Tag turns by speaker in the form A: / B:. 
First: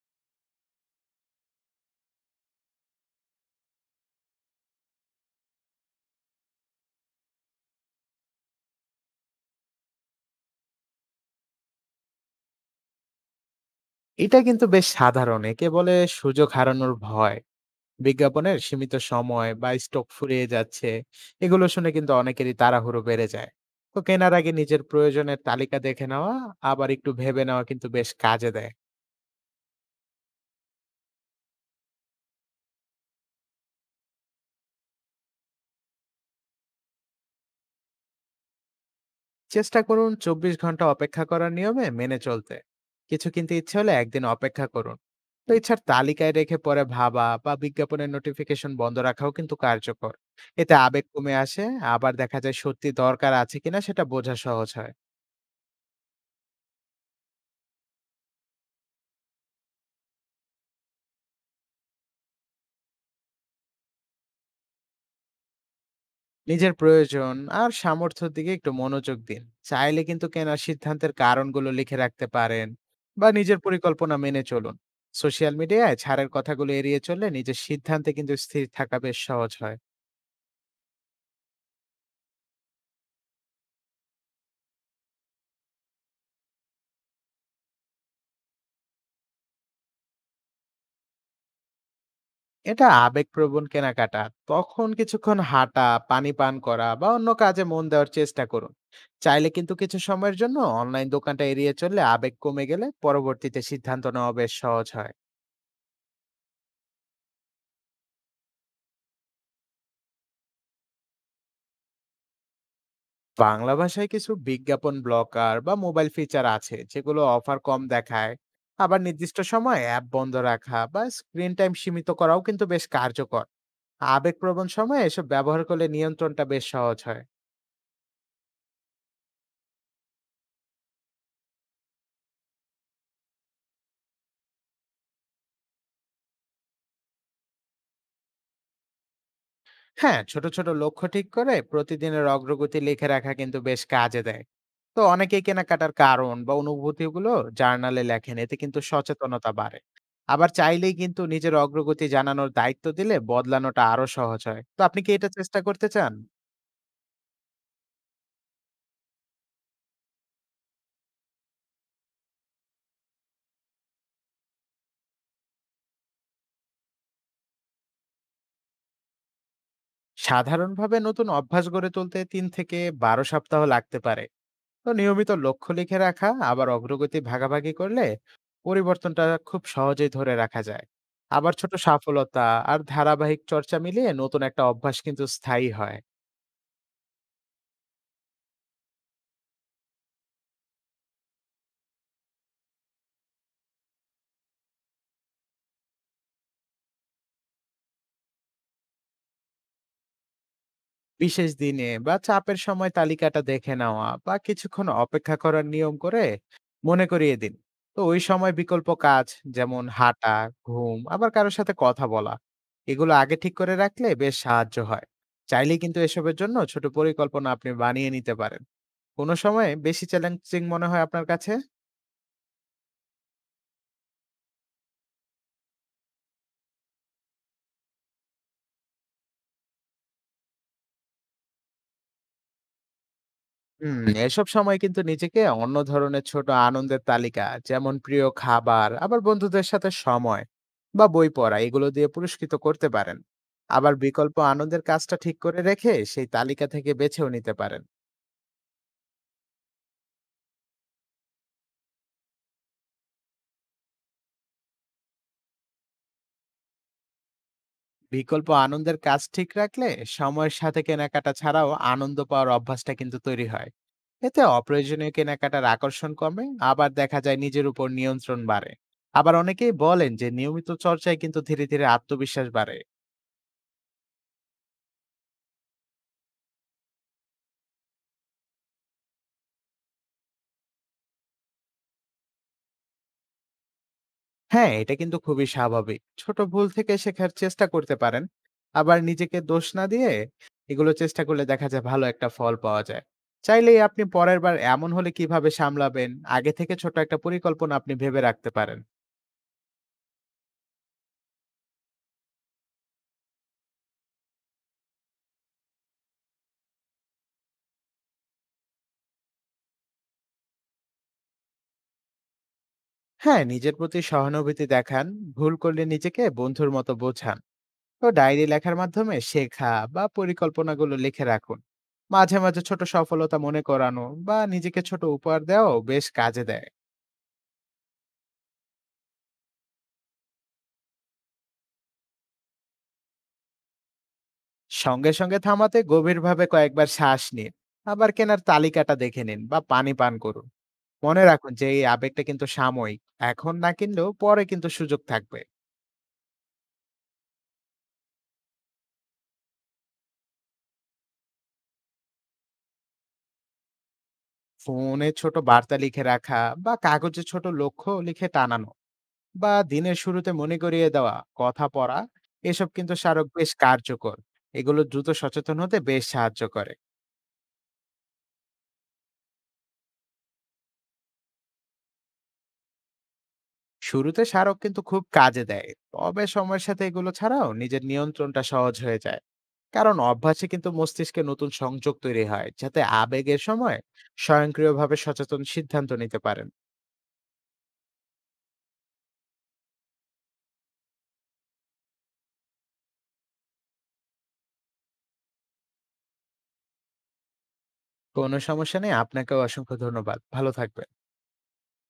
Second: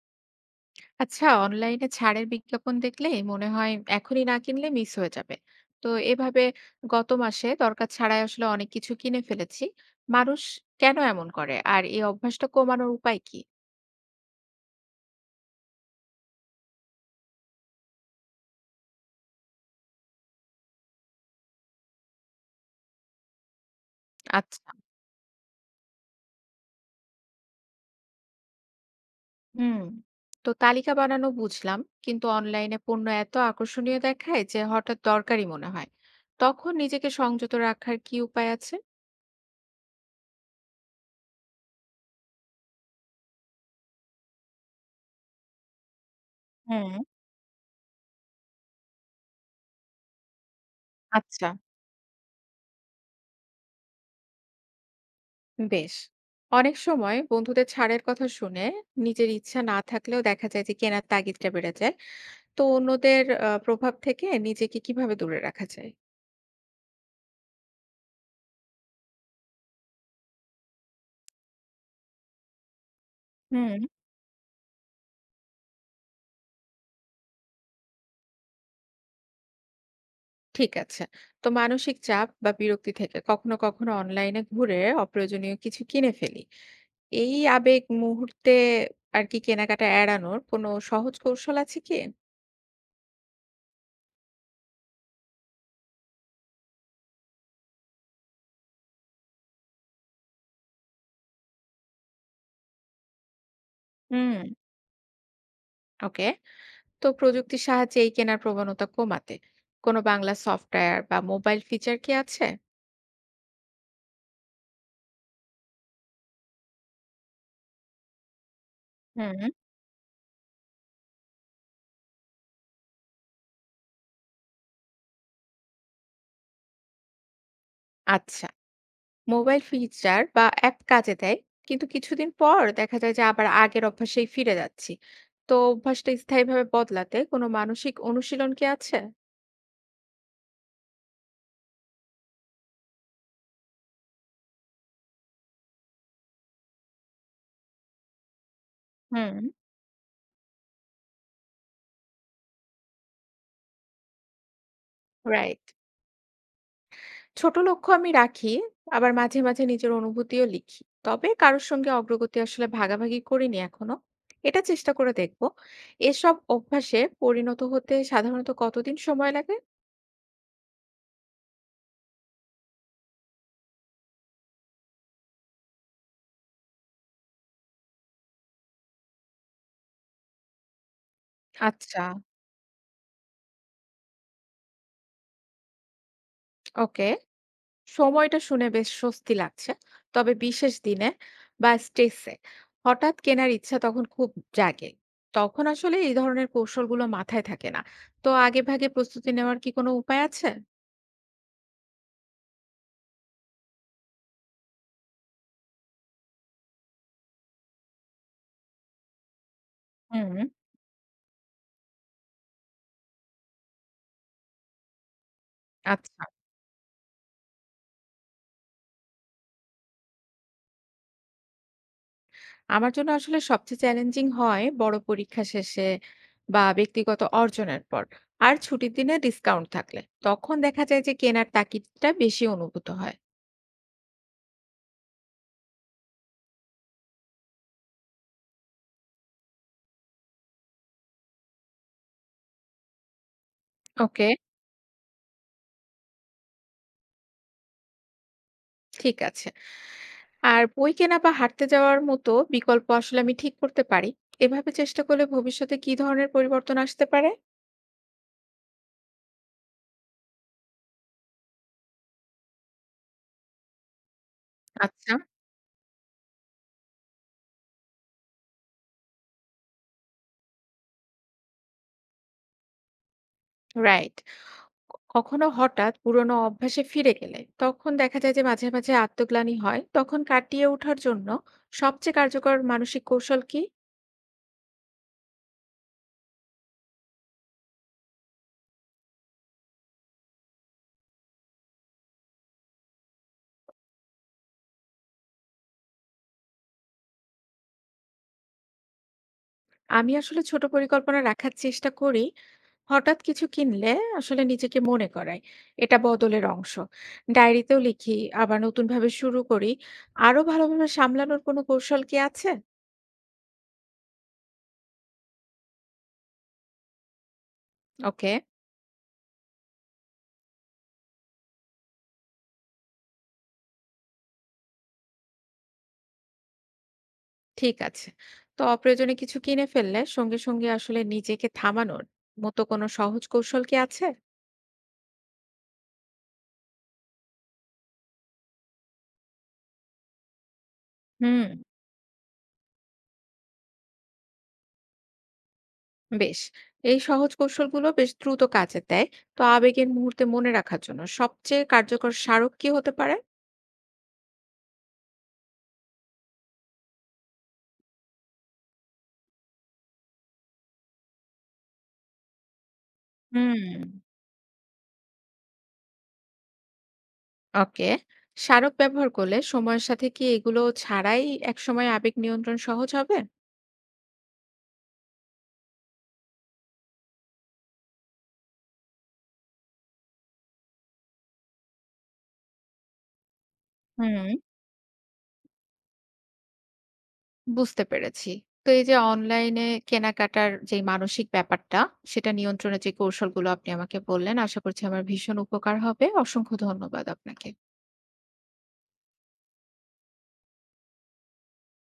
A: আচ্ছা, অনলাইনে ছাড়ের বিজ্ঞাপন দেখলে মনে হয় এখনই না কিনলে মিস হয়ে যাবে। তো এভাবে গত মাসে দরকার ছাড়াই আসলে অনেক কিছু কিনে ফেলেছি। মানুষ কেন এমন করে আর এই অভ্যাসটা কমানোর উপায় কি?
B: এটা কিন্তু বেশ সাধারণ। একে বলে সুযোগ হারানোর ভয়। বিজ্ঞাপনের সীমিত সময় বা স্টক ফুরিয়ে যাচ্ছে, এগুলো শুনে কিন্তু অনেকেরই তাড়াহুড়ো বেড়ে যায়। তো কেনার আগে
A: আচ্ছা।
B: নিজের প্রয়োজনের তালিকা দেখে নেওয়া, আবার একটু ভেবে নেওয়া কিন্তু বেশ কাজে দেয়।
A: হুম। তো তালিকা বানানো বুঝলাম, কিন্তু অনলাইনে পণ্য এত আকর্ষণীয় দেখায় যে হঠাৎ দরকারি মনে হয়। তখন নিজেকে সংযত রাখার কি উপায় আছে?
B: চেষ্টা করুন ২৪ ঘন্টা অপেক্ষা করার নিয়মে মেনে চলতে। কিছু কিনতে ইচ্ছে হলে একদিন অপেক্ষা করুন। তো ইচ্ছার তালিকায় রেখে পরে
A: হুম।
B: ভাবা বা বিজ্ঞাপনের নোটিফিকেশন বন্ধ রাখাও কিন্তু কার্যকর। এতে আবেগ কমে
A: আচ্ছা।
B: আসে, আবার দেখা যায় সত্যি দরকার আছে কিনা সেটা বোঝা সহজ হয়।
A: বেশ! অনেক সময় বন্ধুদের ছাড়ের কথা শুনে নিজের ইচ্ছা না থাকলেও দেখা যায় যে কেনার তাগিদটা বেড়ে যায়। তো অন্যদের প্রভাব থেকে নিজেকে কিভাবে দূরে রাখা যায়?
B: নিজের প্রয়োজন আর সামর্থ্যের দিকে একটু মনোযোগ দিন। চাইলে কিন্তু কেনার সিদ্ধান্তের কারণগুলো লিখে রাখতে পারেন বা নিজের
A: হুম।
B: পরিকল্পনা মেনে চলুন। সোশ্যাল মিডিয়ায় ছাড়ের কথাগুলো এড়িয়ে চললে নিজের সিদ্ধান্তে কিন্তু স্থির থাকা বেশ সহজ হয়।
A: ঠিক আছে। তো মানসিক চাপ বা বিরক্তি থেকে কখনো, কখনো অনলাইনে ঘুরে অপ্রয়োজনীয় কিছু কিনে ফেলি। এই আবেগ মুহূর্তে আর কি কেনাকাটা এড়ানোর কোনো সহজ কৌশল আছে কি?
B: এটা আবেগপ্রবণ কেনাকাটা। তখন কিছুক্ষণ হাঁটা, পানি পান করা বা অন্য কাজে মন দেওয়ার চেষ্টা করুন। চাইলে কিন্তু কিছু সময়ের জন্য অনলাইন দোকানটা এড়িয়ে চললে আবেগ কমে গেলে পরবর্তীতে সিদ্ধান্ত নেওয়া
A: হুম।
B: বেশ সহজ হয়।
A: ওকে। তো প্রযুক্তির সাহায্যে এই কেনার প্রবণতা কমাতে কোনো বাংলা সফটওয়্যার বা মোবাইল ফিচার কি আছে?
B: বাংলা ভাষায় কিছু বিজ্ঞাপন ব্লকার বা মোবাইল ফিচার আছে যেগুলো অফার কম দেখায়। আবার নির্দিষ্ট
A: হুম,
B: সময় অ্যাপ বন্ধ রাখা বা স্ক্রিন টাইম সীমিত করাও কিন্তু বেশ কার্যকর। আবেগপ্রবণ সময়ে এসব ব্যবহার করলে নিয়ন্ত্রণটা বেশ সহজ হয়।
A: আচ্ছা। মোবাইল ফিচার বা অ্যাপ কাজে দেয়, কিন্তু কিছুদিন পর দেখা যায় যে আবার আগের অভ্যাসেই ফিরে যাচ্ছি। তো অভ্যাসটা স্থায়ীভাবে বদলাতে কোনো মানসিক অনুশীলন কি আছে?
B: হ্যাঁ, ছোট ছোট লক্ষ্য ঠিক করে প্রতিদিনের অগ্রগতি লিখে রাখা কিন্তু বেশ কাজে দেয়। তো অনেকেই কেনাকাটার কারণ বা অনুভূতিগুলো জার্নালে লেখেন, এতে কিন্তু
A: হুম,
B: সচেতনতা বাড়ে। আবার চাইলেই কিন্তু নিজের অগ্রগতি জানানোর দায়িত্ব দিলে বদলানোটা আরো সহজ হয়। তো আপনি কি এটা চেষ্টা
A: রাইট।
B: করতে চান?
A: ছোট লক্ষ্য আমি রাখি, আবার মাঝে, মাঝে নিজের অনুভূতিও লিখি। তবে কারোর সঙ্গে অগ্রগতি আসলে ভাগাভাগি করিনি এখনো। এটা চেষ্টা করে দেখব। এসব অভ্যাসে পরিণত হতে সাধারণত কতদিন সময় লাগে?
B: সাধারণভাবে নতুন অভ্যাস গড়ে তুলতে ৩ থেকে ১২ সপ্তাহ লাগতে পারে। তো নিয়মিত লক্ষ্য লিখে রাখা, আবার অগ্রগতি ভাগাভাগি করলে পরিবর্তনটা খুব সহজেই ধরে রাখা যায়। আবার ছোট
A: আচ্ছা,
B: সফলতা আর ধারাবাহিক চর্চা মিলিয়ে নতুন একটা অভ্যাস কিন্তু স্থায়ী হয়।
A: ওকে। সময়টা শুনে বেশ স্বস্তি লাগছে। তবে বিশেষ দিনে বা স্ট্রেসে হঠাৎ কেনার ইচ্ছা তখন খুব জাগে। তখন আসলে এই ধরনের কৌশলগুলো মাথায় থাকে না। তো আগেভাগে প্রস্তুতি নেওয়ার কি কোনো উপায় আছে?
B: বিশেষ দিনে বা চাপের সময় তালিকাটা দেখে নেওয়া বা কিছুক্ষণ অপেক্ষা করার নিয়ম করে মনে করিয়ে দিন। তো ওই সময় বিকল্প কাজ, যেমন
A: হুম।
B: হাঁটা, ঘুম, আবার কারোর সাথে কথা বলা, এগুলো আগে ঠিক করে রাখলে বেশ সাহায্য হয়। চাইলে কিন্তু
A: আচ্ছা।
B: এসবের জন্য ছোট পরিকল্পনা আপনি বানিয়ে নিতে পারেন। কোনো সময়ে বেশি চ্যালেঞ্জিং মনে হয় আপনার কাছে?
A: আমার জন্য আসলে সবচেয়ে চ্যালেঞ্জিং হয় বড় পরীক্ষা শেষে বা ব্যক্তিগত অর্জনের পর। আর ছুটির দিনে ডিসকাউন্ট থাকলে তখন দেখা যায় যে কেনার তাগিদটা বেশি অনুভূত হয়।
B: হুম, এসব সময় কিন্তু নিজেকে অন্য ধরনের ছোট আনন্দের তালিকা, যেমন প্রিয় খাবার, আবার বন্ধুদের সাথে সময় বা বই পড়া, এগুলো দিয়ে পুরস্কৃত করতে পারেন। আবার
A: ওকে,
B: বিকল্প আনন্দের কাজটা ঠিক করে রেখে সেই তালিকা থেকে বেছেও নিতে পারেন।
A: ঠিক আছে। আর বই কেনা বা হাঁটতে যাওয়ার মতো বিকল্প আসলে আমি ঠিক করতে পারি। এভাবে চেষ্টা করলে ভবিষ্যতে কি ধরনের পরিবর্তন আসতে পারে?
B: বিকল্প আনন্দের কাজ ঠিক রাখলে সময়ের সাথে কেনাকাটা ছাড়াও আনন্দ পাওয়ার অভ্যাসটা কিন্তু তৈরি হয়। এতে অপ্রয়োজনীয়
A: আচ্ছা,
B: কেনাকাটার আকর্ষণ কমে, আবার দেখা যায় নিজের উপর নিয়ন্ত্রণ বাড়ে। আবার অনেকেই বলেন যে নিয়মিত চর্চায় কিন্তু ধীরে ধীরে আত্মবিশ্বাস বাড়ে।
A: রাইট। কখনো হঠাৎ পুরোনো অভ্যাসে ফিরে গেলে তখন দেখা যায় যে মাঝে, মাঝে আত্মগ্লানি হয়। তখন কাটিয়ে ওঠার জন্য সবচেয়ে কার্যকর মানসিক কৌশল কি?
B: হ্যাঁ, এটা কিন্তু খুবই স্বাভাবিক। ছোট ভুল থেকে শেখার চেষ্টা করতে পারেন, আবার নিজেকে দোষ না দিয়ে এগুলো চেষ্টা করলে দেখা যায় ভালো একটা ফল পাওয়া যায়। চাইলেই আপনি পরের বার এমন হলে কিভাবে সামলাবেন, আগে থেকে ছোট একটা পরিকল্পনা আপনি ভেবে রাখতে পারেন।
A: আমি আসলে ছোট পরিকল্পনা রাখার চেষ্টা করি। হঠাৎ কিছু কিনলে আসলে নিজেকে মনে করাই, এটা বদলের অংশ। ডায়েরিতেও লিখি, আবার নতুনভাবে শুরু করি। আরো ভালোভাবে সামলানোর কোনো কৌশল কি আছে?
B: হ্যাঁ, নিজের প্রতি সহানুভূতি দেখান। ভুল করলে নিজেকে বন্ধুর মতো বোঝান। তো
A: ওকে,
B: ডায়েরি লেখার মাধ্যমে শেখা বা পরিকল্পনাগুলো লিখে রাখুন। মাঝে মাঝে ছোট সফলতা মনে করানো বা নিজেকে ছোট উপহার দেওয়াও বেশ কাজে দেয়।
A: ঠিক আছে। তো অপ্রয়োজনে কিছু কিনে ফেললে সঙ্গে, সঙ্গে আসলে নিজেকে থামানোর মতো কোনো সহজ কৌশল কি আছে?
B: সঙ্গে সঙ্গে থামাতে গভীরভাবে কয়েকবার শ্বাস নিন। আবার কেনার তালিকাটা দেখে নিন বা পানি পান করুন। মনে
A: হুম।
B: রাখুন যে এই আবেগটা কিন্তু সাময়িক, এখন না কিনলেও পরে কিন্তু সুযোগ থাকবে।
A: বেশ। এই সহজ কৌশলগুলো বেশ দ্রুত কাজে দেয়। তো আবেগের মুহূর্তে মনে রাখার জন্য সবচেয়ে কার্যকর স্মারক কি হতে পারে?
B: ফোনে ছোট বার্তা লিখে রাখা, বা কাগজে ছোট লক্ষ্য লিখে টানানো, বা দিনের শুরুতে মনে করিয়ে দেওয়া, কথা পড়া, এসব কিন্তু স্মারক বেশ
A: হুম।
B: কার্যকর। এগুলো দ্রুত সচেতন হতে বেশ সাহায্য করে।
A: ওকে। স্মারক ব্যবহার করলে সময়ের সাথে কি এগুলো ছাড়াই একসময় আবেগ নিয়ন্ত্রণ সহজ হবে?
B: শুরুতে স্মারক কিন্তু খুব কাজে দেয়। তবে সময়ের সাথে এগুলো ছাড়াও নিজের নিয়ন্ত্রণটা সহজ হয়ে যায়। কারণ অভ্যাসে কিন্তু মস্তিষ্কে নতুন সংযোগ তৈরি হয়, যাতে আবেগের সময়
A: হুম।
B: স্বয়ংক্রিয়ভাবে সচেতন সিদ্ধান্ত নিতে পারেন।
A: বুঝতে পেরেছি। তো এই যে অনলাইনে কেনাকাটার যে মানসিক ব্যাপারটা, সেটা নিয়ন্ত্রণের যে কৌশলগুলো আপনি আমাকে বললেন, আশা করছি আমার ভীষণ উপকার হবে। অসংখ্য ধন্যবাদ আপনাকে।
B: কোনো সমস্যা নেই। আপনাকেও অসংখ্য ধন্যবাদ। ভালো থাকবেন।